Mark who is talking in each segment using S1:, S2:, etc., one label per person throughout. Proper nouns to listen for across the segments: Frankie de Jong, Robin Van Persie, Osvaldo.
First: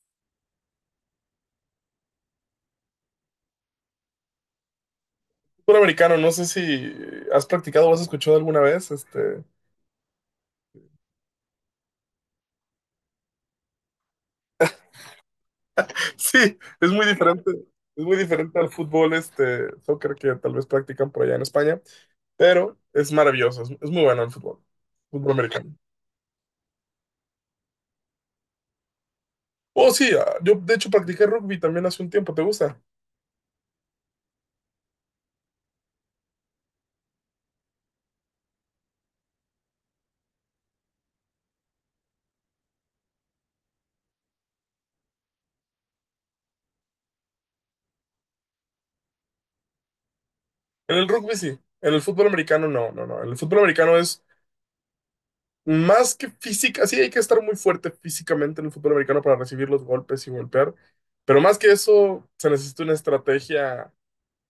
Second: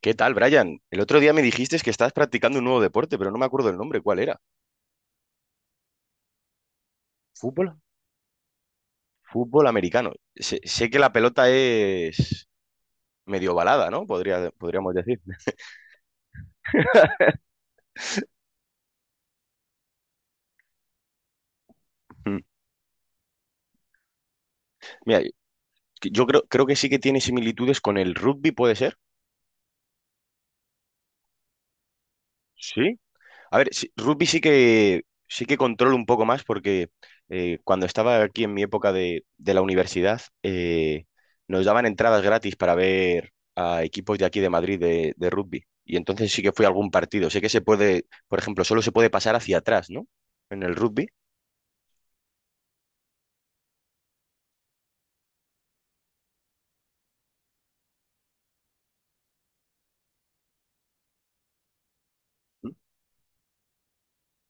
S1: ¿Qué tal, Brian? El otro día me dijiste que estabas practicando un nuevo deporte, pero no me acuerdo el nombre. ¿Cuál era?
S2: Fútbol americano, no sé si has
S1: ¿Fútbol?
S2: practicado o has escuchado alguna vez.
S1: Fútbol americano. Sé que la pelota es medio balada, ¿no? Podríamos decir.
S2: Sí, es muy diferente al fútbol, soccer que tal vez practican por allá en España, pero es maravilloso, es muy bueno el fútbol,
S1: Mira,
S2: fútbol americano.
S1: yo creo que sí que tiene similitudes con el rugby, ¿puede ser?
S2: Oh, sí, yo de hecho practiqué rugby también hace un tiempo, ¿te gusta?
S1: ¿Sí? A ver, rugby sí que controlo un poco más porque cuando estaba aquí en mi época de la universidad nos daban entradas gratis para ver a equipos de aquí de Madrid de rugby. Y entonces sí que fui a algún partido. Sé que se puede, por ejemplo, solo se puede pasar hacia atrás, ¿no? En el
S2: En el
S1: rugby.
S2: rugby sí, en el fútbol americano no, no, no. En el fútbol americano es más que física, sí hay que estar muy fuerte físicamente en el fútbol americano para recibir los golpes y golpear, pero más que eso se necesita una estrategia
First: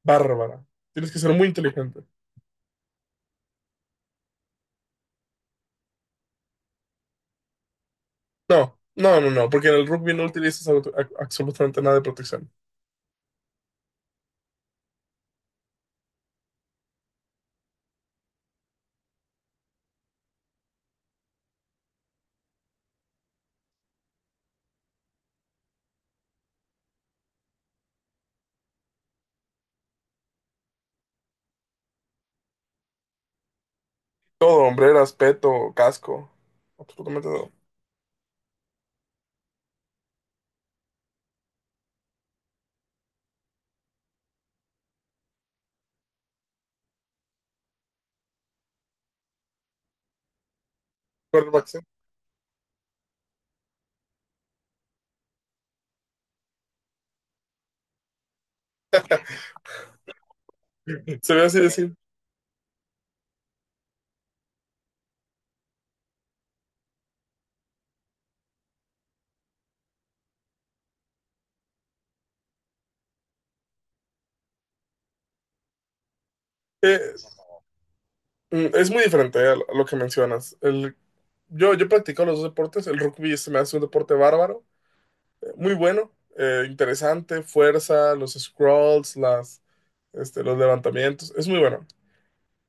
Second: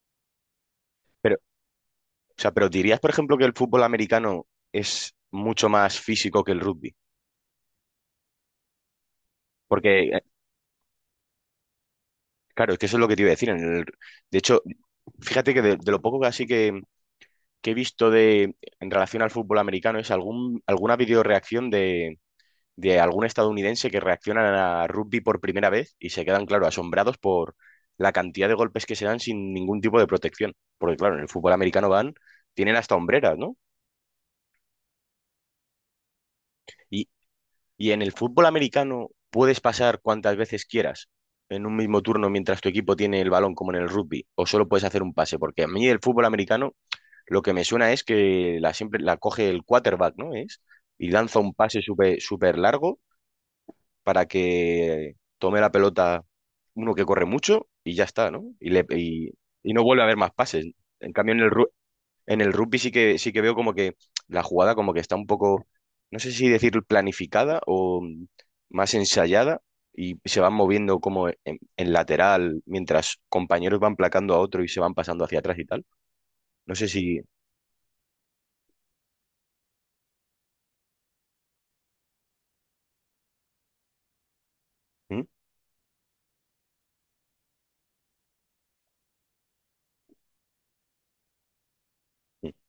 S2: bárbara. Tienes que ser
S1: Pero,
S2: muy inteligente.
S1: o sea, pero dirías, por ejemplo, que el fútbol americano es mucho más físico que el rugby.
S2: No, no, no, no, porque en el
S1: Porque,
S2: rugby no utilizas absolutamente nada de protección.
S1: claro, es que eso es lo que te iba a decir. De hecho, fíjate que de lo poco que así que he visto en relación al fútbol americano es alguna videoreacción de algún estadounidense que reacciona a rugby por primera vez y se quedan, claro, asombrados por la cantidad de golpes que se dan sin ningún tipo de protección. Porque, claro, en el fútbol americano tienen hasta hombreras, ¿no?
S2: Todo, hombreras, peto, casco,
S1: Y,
S2: absolutamente todo.
S1: y en el fútbol americano puedes pasar cuantas veces quieras en un mismo turno mientras tu equipo tiene el balón, como en el rugby, o solo puedes hacer un pase, porque a mí el fútbol americano lo que me suena es que la siempre la coge el quarterback, ¿no? Y lanza un
S2: Quarterback, sí.
S1: pase súper súper largo para que tome la pelota uno que corre mucho y ya está, ¿no? Y no vuelve a haber más pases. En cambio,
S2: Se ve así decir.
S1: en el rugby sí que veo como que la jugada como que está un poco, no sé si decir planificada o más ensayada, y se van moviendo como en lateral mientras compañeros van placando a otro y se van pasando hacia atrás y tal. No sé
S2: Eh,
S1: si…
S2: es muy diferente a lo que mencionas. Yo practico los dos deportes. El rugby se me hace un deporte bárbaro,
S1: ¿Mm?
S2: muy bueno, interesante, fuerza, los scrolls, los levantamientos. Es muy bueno.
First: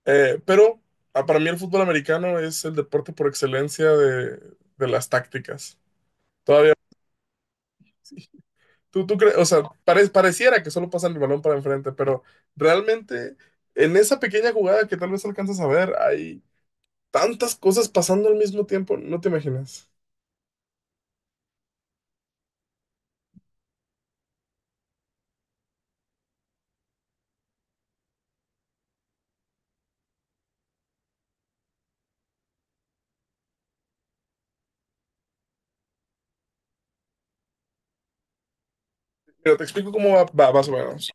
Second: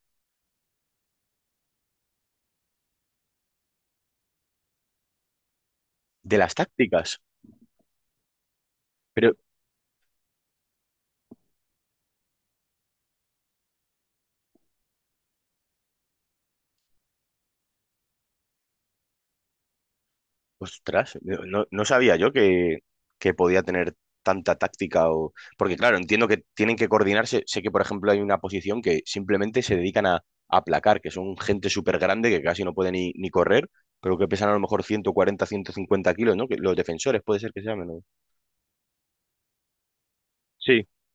S2: Pero para mí el fútbol americano es el deporte por excelencia de las tácticas.
S1: De las
S2: Todavía,
S1: tácticas.
S2: tú
S1: Pero,
S2: crees, o sea, pareciera que solo pasan el balón para enfrente, pero realmente en esa pequeña jugada que tal vez alcanzas a ver, hay tantas cosas pasando al mismo tiempo, no te imaginas.
S1: ostras, no sabía yo que podía tener tanta táctica o… Porque claro, entiendo que tienen que coordinarse. Sé que, por ejemplo, hay una posición que simplemente se dedican a aplacar, que son gente súper grande que casi no puede ni correr, pero que pesan a lo mejor 140, 150 kilos, ¿no? Que los defensores puede ser que se llamen, ¿no?
S2: Pero te explico cómo va más o
S1: Sí.
S2: menos.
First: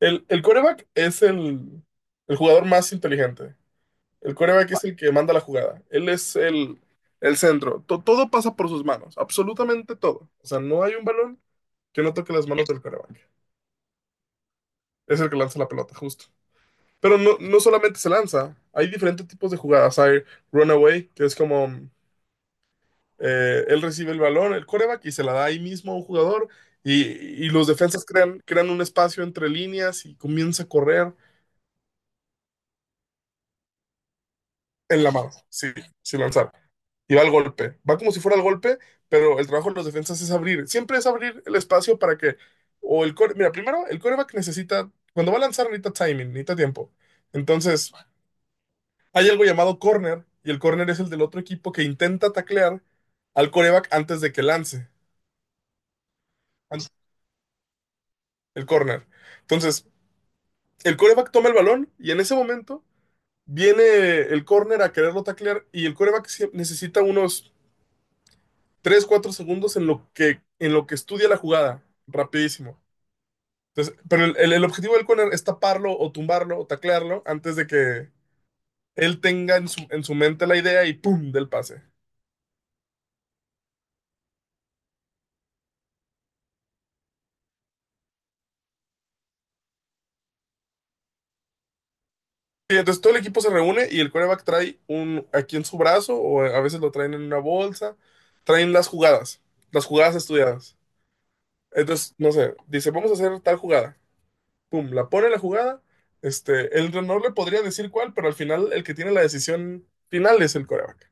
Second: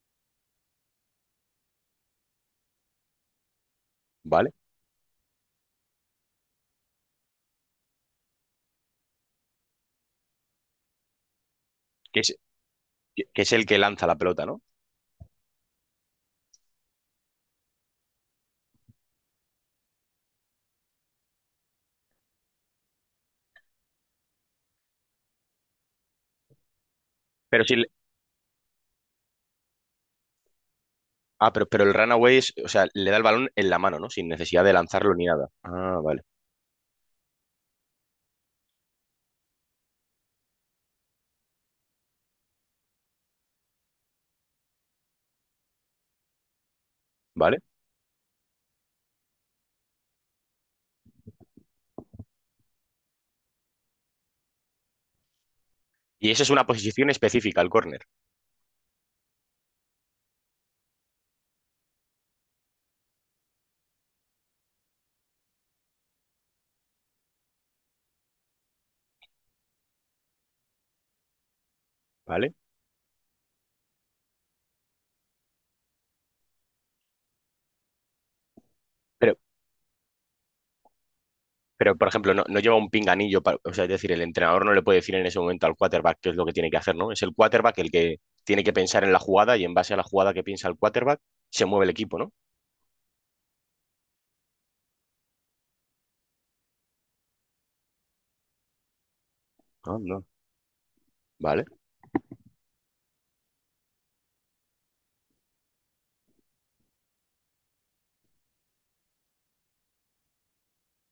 S2: El quarterback es el jugador más inteligente. El
S1: ¿Vale?
S2: coreback es el que manda la jugada. Él es el centro. Todo pasa por sus manos, absolutamente todo. O sea, no hay un balón que no
S1: Que
S2: toque
S1: es,
S2: las manos del coreback.
S1: que es el que lanza la pelota, ¿no?
S2: Es el que lanza la pelota, justo. Pero no solamente se lanza, hay diferentes tipos de jugadas. Hay runaway, que es como él recibe el balón, el coreback, y se la da ahí mismo a un jugador. Y, y
S1: Pero
S2: los
S1: si... el-
S2: defensas crean un espacio entre líneas y comienza a correr
S1: Ah, pero el runaway es, o sea, le da el balón en la mano, ¿no? Sin necesidad de
S2: en la
S1: lanzarlo ni
S2: mano,
S1: nada.
S2: sí,
S1: Ah, vale.
S2: sin lanzar. Y va al golpe. Va como si fuera al golpe, pero el trabajo de los defensas es abrir. Siempre es abrir el espacio para que. O el core. Mira, primero, el coreback necesita. Cuando va a lanzar, necesita timing, necesita tiempo.
S1: Vale,
S2: Entonces, hay algo llamado corner, y el corner es el del otro equipo que intenta taclear al coreback antes de que lance.
S1: y eso es una
S2: an-
S1: posición específica, el córner,
S2: El corner. Entonces, el coreback toma el balón, y en ese momento viene el corner a quererlo taclear, y el coreback necesita unos 3 4 segundos en lo que estudia la jugada.
S1: ¿vale?
S2: Rapidísimo. Entonces, pero el objetivo del corner es taparlo o tumbarlo o taclearlo antes de que él
S1: Pero,
S2: tenga en su mente la idea y ¡pum! Del pase.
S1: pero por ejemplo, no lleva un pinganillo, o sea, es decir, el entrenador no le puede decir en ese momento al quarterback qué es lo que tiene que hacer, ¿no? Es el quarterback el que tiene que pensar en la jugada, y en base a la jugada que piensa el quarterback se mueve el equipo, ¿no?
S2: Y entonces todo el equipo se reúne y el cornerback trae un aquí en su brazo o a veces lo traen en una bolsa, traen las
S1: Ah,
S2: jugadas
S1: no.
S2: estudiadas.
S1: Vale.
S2: Entonces, no sé, dice, vamos a hacer tal jugada. ¡Pum! La pone la jugada. El no le podría decir cuál, pero al final el que tiene la decisión final es el coreback.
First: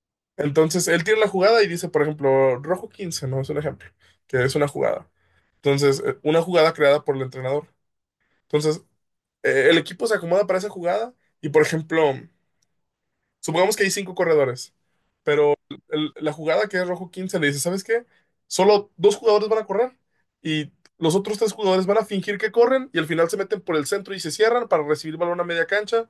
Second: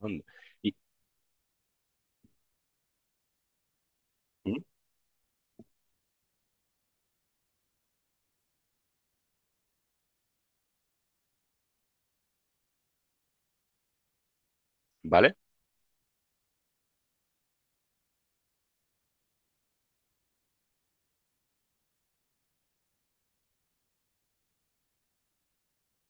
S1: Anda. Y,
S2: Entonces, él tira la jugada y dice, por ejemplo, rojo 15, ¿no? Es un ejemplo, que es
S1: ¿Mm?
S2: una jugada. Entonces, una jugada creada por el entrenador. Entonces, el equipo se acomoda para esa jugada y, por ejemplo, supongamos que hay cinco corredores,
S1: ¿Vale?
S2: pero la jugada que es rojo 15 le dice, ¿sabes qué? Solo dos jugadores van a correr y los otros tres jugadores van a fingir que corren y al final se meten por el centro y se cierran para recibir balón a media cancha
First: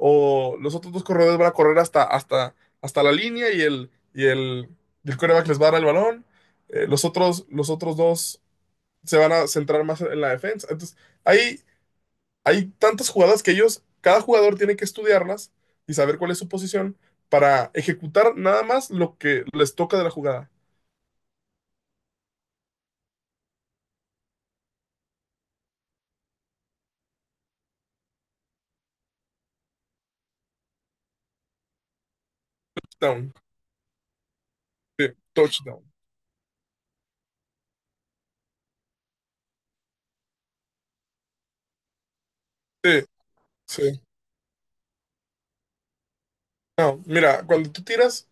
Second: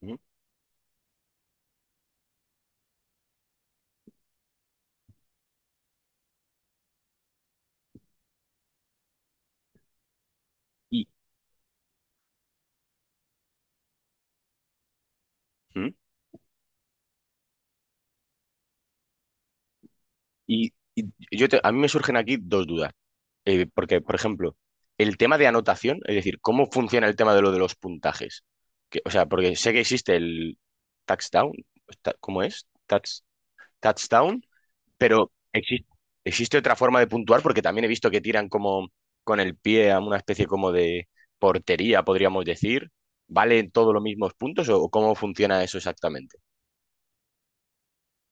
S1: ¿Mm?
S2: los otros dos corredores van a correr hasta la línea y el quarterback les va a dar el balón. Los otros dos se van a centrar más en la defensa. Entonces,
S1: ¿Y,
S2: ahí hay tantas jugadas que ellos, cada jugador tiene que estudiarlas
S1: ¿Mm?
S2: y saber cuál es su posición para ejecutar nada más lo que les toca de la jugada.
S1: Y, y a mí me surgen aquí dos dudas. Porque, por ejemplo, el tema de anotación, es decir, ¿cómo funciona el tema de lo de los puntajes? O sea, porque sé que existe el touchdown, ¿cómo es?
S2: Down,
S1: Touchdown,
S2: sí,
S1: pero
S2: touchdown.
S1: existe otra forma de puntuar porque también he visto que tiran como con el pie a una especie como de portería, podríamos decir.
S2: Sí,
S1: ¿Valen todos
S2: sí.
S1: los mismos puntos o cómo funciona eso exactamente?
S2: No, mira, cuando tú tiras,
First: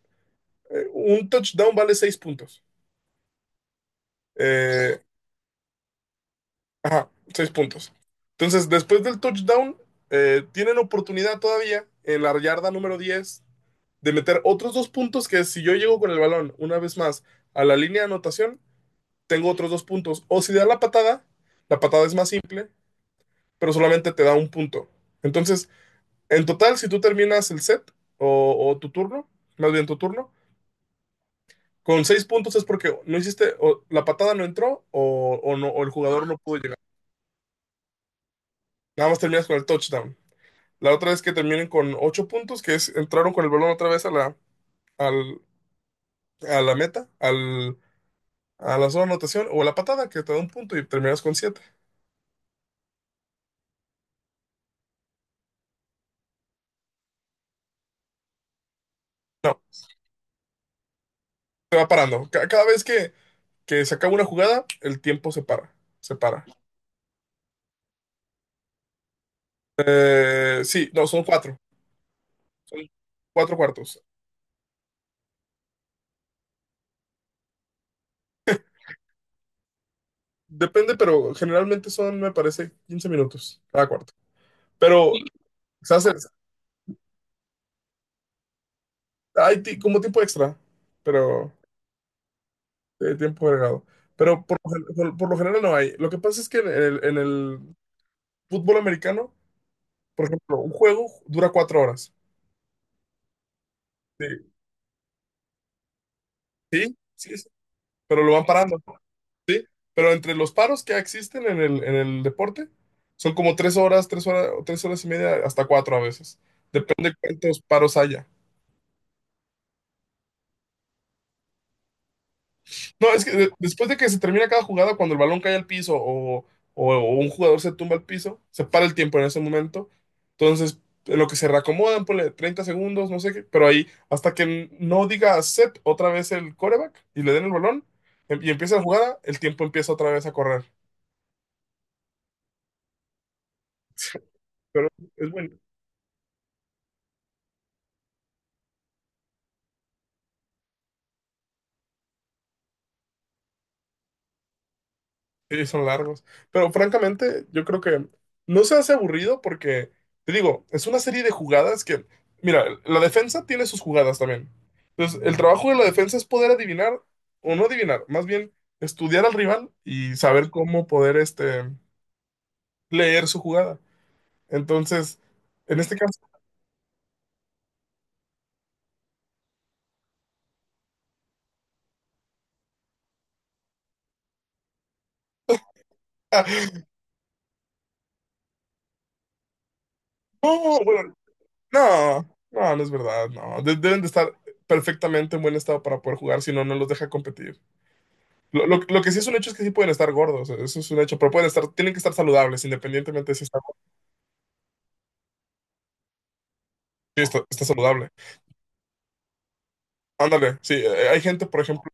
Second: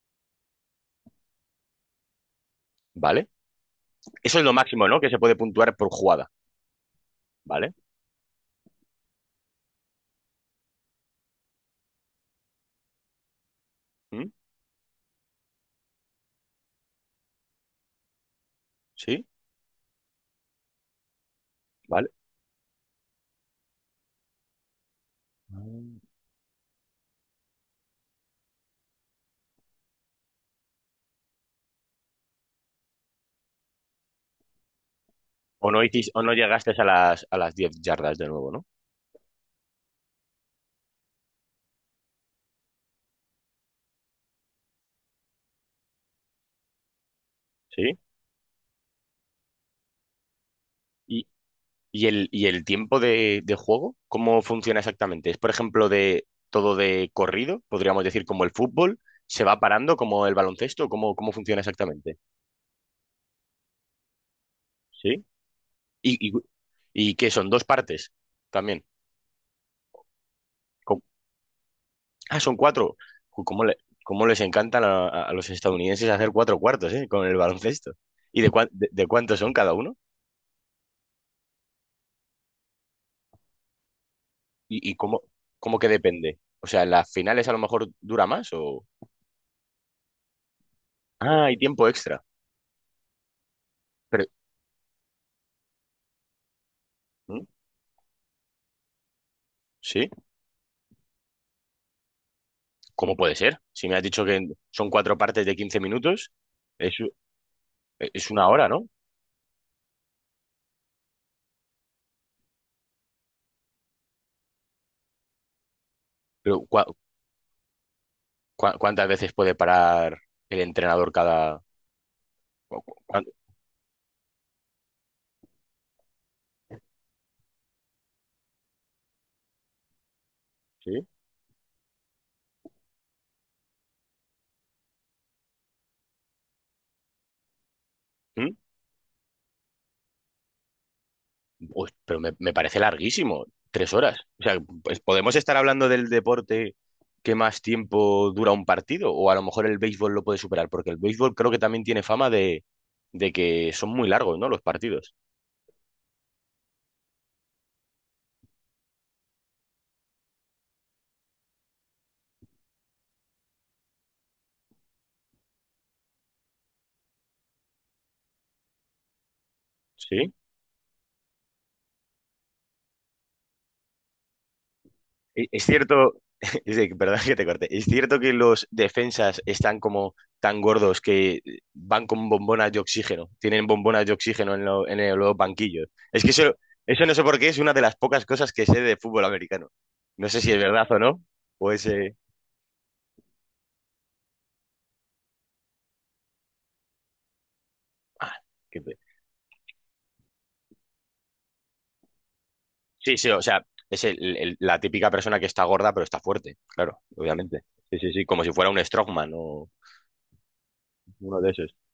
S2: un touchdown vale 6 puntos.
S1: ¿Vale? Eso es lo máximo, ¿no?
S2: Eh,
S1: Que se puede puntuar por jugada,
S2: ajá, seis
S1: ¿vale?
S2: puntos. Entonces, después del touchdown, tienen oportunidad todavía en la yarda número 10 de
S1: ¿Mm?
S2: meter otros 2 puntos que si yo llego con el balón una vez más a la línea de anotación,
S1: ¿Sí?
S2: tengo otros 2 puntos. O si da la patada
S1: ¿Vale?
S2: es más simple, pero solamente te da 1 punto. Entonces,
S1: Mm.
S2: en total, si tú terminas el set o tu turno, más bien tu turno, con 6 puntos es porque no hiciste, o la patada no entró o no,
S1: O no
S2: o el
S1: hiciste, o
S2: jugador
S1: no
S2: no pudo
S1: llegaste
S2: llegar.
S1: a las 10 yardas de nuevo, ¿no?
S2: Nada más terminas con el touchdown. La otra es que terminen con 8 puntos, que es entraron con el balón otra vez al, a la meta,
S1: Sí.
S2: a la zona de anotación o a la patada, que te da 1 punto y terminas
S1: ¿Y,
S2: con siete.
S1: y el tiempo de juego? ¿Cómo funciona exactamente? ¿Es, por ejemplo, de todo de corrido? Podríamos decir como el fútbol, ¿se va
S2: No,
S1: parando como el baloncesto? ¿Cómo funciona
S2: te va
S1: exactamente?
S2: parando. Cada vez que se acaba una jugada, el
S1: ¿Sí?
S2: tiempo se para. Se
S1: ¿Y, y,
S2: para.
S1: y qué son? ¿Dos partes? También.
S2: Sí,
S1: Co-
S2: no, son cuatro.
S1: Ah, son
S2: Son
S1: cuatro. Ju,
S2: cuatro
S1: ¿Cómo le-
S2: cuartos.
S1: cómo les encantan a los estadounidenses hacer cuatro cuartos, con el baloncesto. ¿Y de cuántos son cada uno?
S2: Depende, pero generalmente son, me parece, 15 minutos cada cuarto.
S1: ¿Y, y
S2: Pero
S1: cómo, cómo que
S2: se hace,
S1: depende? O sea, ¿las finales a lo mejor dura más o…?
S2: hay como tiempo extra,
S1: Ah,
S2: pero
S1: hay tiempo extra.
S2: tiempo agregado.
S1: Pero,
S2: Pero por lo general no hay. Lo que pasa es que en el, en
S1: ¿Mm?
S2: el fútbol americano,
S1: ¿Sí?
S2: por ejemplo, un juego dura 4 horas.
S1: ¿Cómo puede ser? Si me has dicho
S2: Sí,
S1: que son cuatro partes de 15 minutos, es,
S2: sí, sí, sí, pero
S1: es
S2: lo van
S1: una hora,
S2: parando.
S1: ¿no?
S2: ¿no? Pero entre los paros que existen en el deporte, son como tres horas, 3 horas, 3 horas y media, hasta cuatro a veces.
S1: Pero ¿cua-
S2: Depende cuántos paros haya.
S1: ¿Cuántas veces puede parar el entrenador cada…? cu- cu-
S2: No,
S1: cuán-
S2: es que después de que se termina cada jugada, cuando el balón cae al piso o un jugador se tumba al piso, se para el tiempo en ese momento. Entonces,
S1: ¿Sí?
S2: en lo que se reacomodan, ponle 30 segundos, no sé qué, pero ahí, hasta que no diga set otra vez el coreback y le den el balón y
S1: ¿Mm?
S2: empieza la jugada, el tiempo empieza otra vez a correr.
S1: Uy, pero me parece larguísimo, 3 horas. O sea,
S2: Pero
S1: pues,
S2: es
S1: ¿podemos
S2: bueno.
S1: estar hablando del deporte que más tiempo dura un partido? O a lo mejor el béisbol lo puede superar, porque el béisbol creo que también tiene fama de que son muy largos, ¿no? Los partidos.
S2: Sí, son largos. Pero francamente, yo creo que no se hace aburrido porque, te digo, es una serie de jugadas que, mira, la defensa tiene sus jugadas también. Entonces, el trabajo de la defensa es poder adivinar, o no adivinar, más bien estudiar al rival y
S1: Sí.
S2: saber cómo poder, leer su jugada. Entonces,
S1: Es
S2: en este
S1: cierto,
S2: caso,
S1: perdón que te corte, es cierto que los defensas están como tan gordos que van con bombonas de oxígeno, tienen bombonas de oxígeno en, los banquillos. Es que eso, eso no sé por qué, es una de las pocas cosas que sé de fútbol americano. No sé si es
S2: no,
S1: verdad o
S2: bueno,
S1: no, o es…
S2: no, no, no es verdad, no. Deben de estar perfectamente en buen estado para poder jugar, si no, no los deja competir.
S1: ah,
S2: Lo,
S1: qué
S2: lo-
S1: pe-
S2: lo que sí es un hecho es que sí pueden estar gordos, eso es un hecho, pero tienen que estar saludables,
S1: sí, sí,
S2: independientemente de
S1: o
S2: si está,
S1: sea, es la típica persona que está gorda pero está fuerte, claro,
S2: sí,
S1: obviamente.
S2: está
S1: Sí,
S2: saludable.
S1: sí, sí, como si fuera un strongman o
S2: Ándale, sí, hay
S1: uno
S2: gente,
S1: de
S2: por
S1: esos.
S2: ejemplo,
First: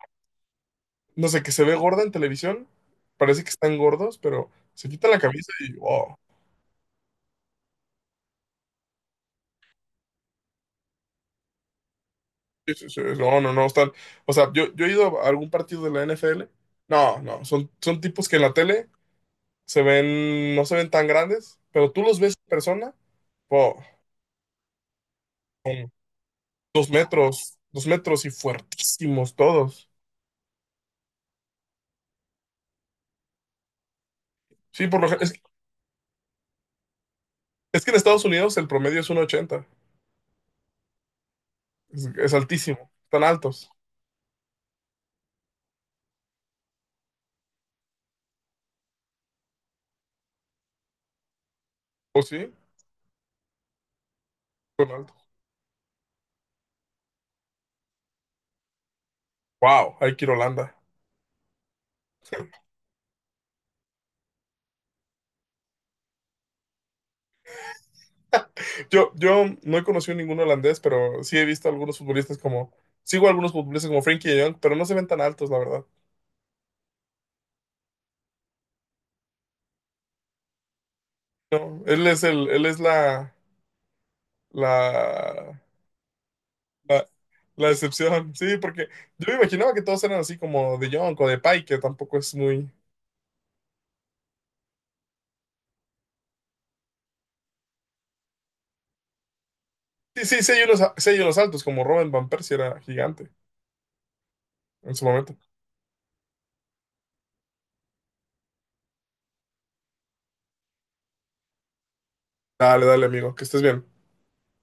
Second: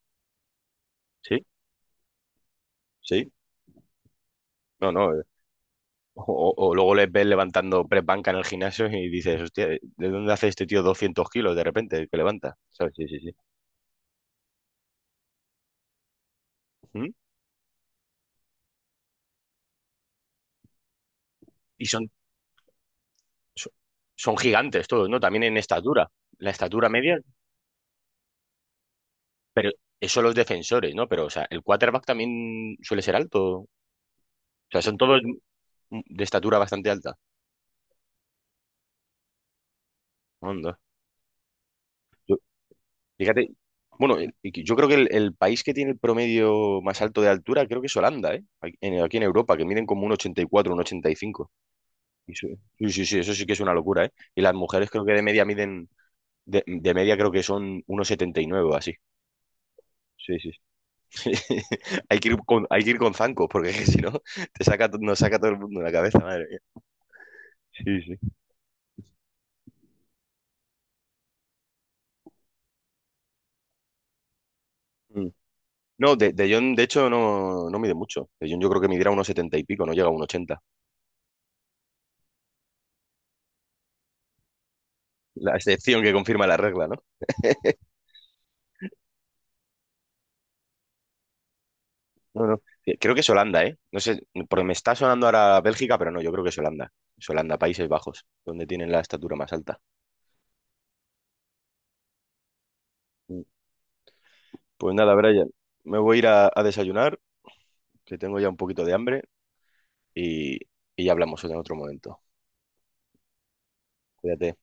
S2: no sé,
S1: Sí,
S2: que se ve gorda en televisión,
S1: sí,
S2: parece que están gordos, pero se
S1: no,
S2: quitan la
S1: no.
S2: camisa y, oh,
S1: O luego les ves levantando press banca en el gimnasio y dices, hostia, ¿de dónde hace este tío 200 kilos de repente que levanta?
S2: sí, sí,
S1: ¿Sabes?
S2: sí,
S1: Sí, sí, sí.
S2: no, no, no, están, o sea, yo he ido a algún partido de la NFL,
S1: ¿Mm?
S2: no, no, son tipos que en la tele se ven, no se ven tan grandes,
S1: Y
S2: pero tú
S1: son,
S2: los ves en persona,
S1: son,
S2: oh,
S1: Son gigantes todos, ¿no? También en
S2: son
S1: estatura. La estatura
S2: dos
S1: media,
S2: metros, 2 metros y fuertísimos
S1: pero
S2: todos.
S1: eso los defensores, ¿no? Pero, o sea, el quarterback también suele ser alto. O sea,
S2: Sí,
S1: son
S2: por lo
S1: todos
S2: general.
S1: de estatura bastante alta.
S2: Es que en Estados Unidos el promedio es 1,80.
S1: Onda.
S2: Es
S1: Yo-
S2: altísimo. Están
S1: Fíjate,
S2: altos.
S1: bueno, y yo creo que el país que tiene el promedio más alto de altura creo que es Holanda, ¿eh? Aquí en Europa, que miden como un ochenta y cuatro, un ochenta y cinco.
S2: ¿O
S1: Y su-
S2: sí?
S1: Sí, sí, sí, eso sí que es una locura, ¿eh? Y las mujeres
S2: Son
S1: creo que
S2: altos.
S1: de media miden, de media creo que son 1,79 o así.
S2: Wow, hay que ir a
S1: Sí, sí.
S2: Holanda.
S1: Hay que ir con zancos, porque si no, nos saca todo el mundo de la cabeza, madre mía. Sí, sí.
S2: Yo no he conocido ningún holandés, pero sí he visto algunos futbolistas como. Sigo a algunos futbolistas como Frankie de Jong, pero no se ven tan
S1: Mm.
S2: altos, la verdad.
S1: No, de Jong, de hecho, no mide mucho. De Jong yo creo que midiera unos 70 y pico, no llega a unos ochenta.
S2: No, él es él es
S1: La
S2: la,
S1: excepción que confirma la regla, ¿no?
S2: la, la excepción. Sí, porque yo me imaginaba que todos eran así como de Jong o de Pai, que tampoco es
S1: No, no.
S2: muy.
S1: Creo que es Holanda, ¿eh? No sé, porque me está sonando ahora Bélgica, pero no, yo creo que es Holanda. Es Holanda, Países Bajos, donde tienen la estatura más alta.
S2: Sí, sí, sí hay unos altos, como Robin Van Persie era gigante
S1: Pues
S2: en su
S1: nada,
S2: momento.
S1: Brian, me voy a ir a desayunar, que tengo ya un poquito de hambre, y, y ya hablamos en otro momento.
S2: Dale, dale, amigo, que estés bien.
S1: Cuídate.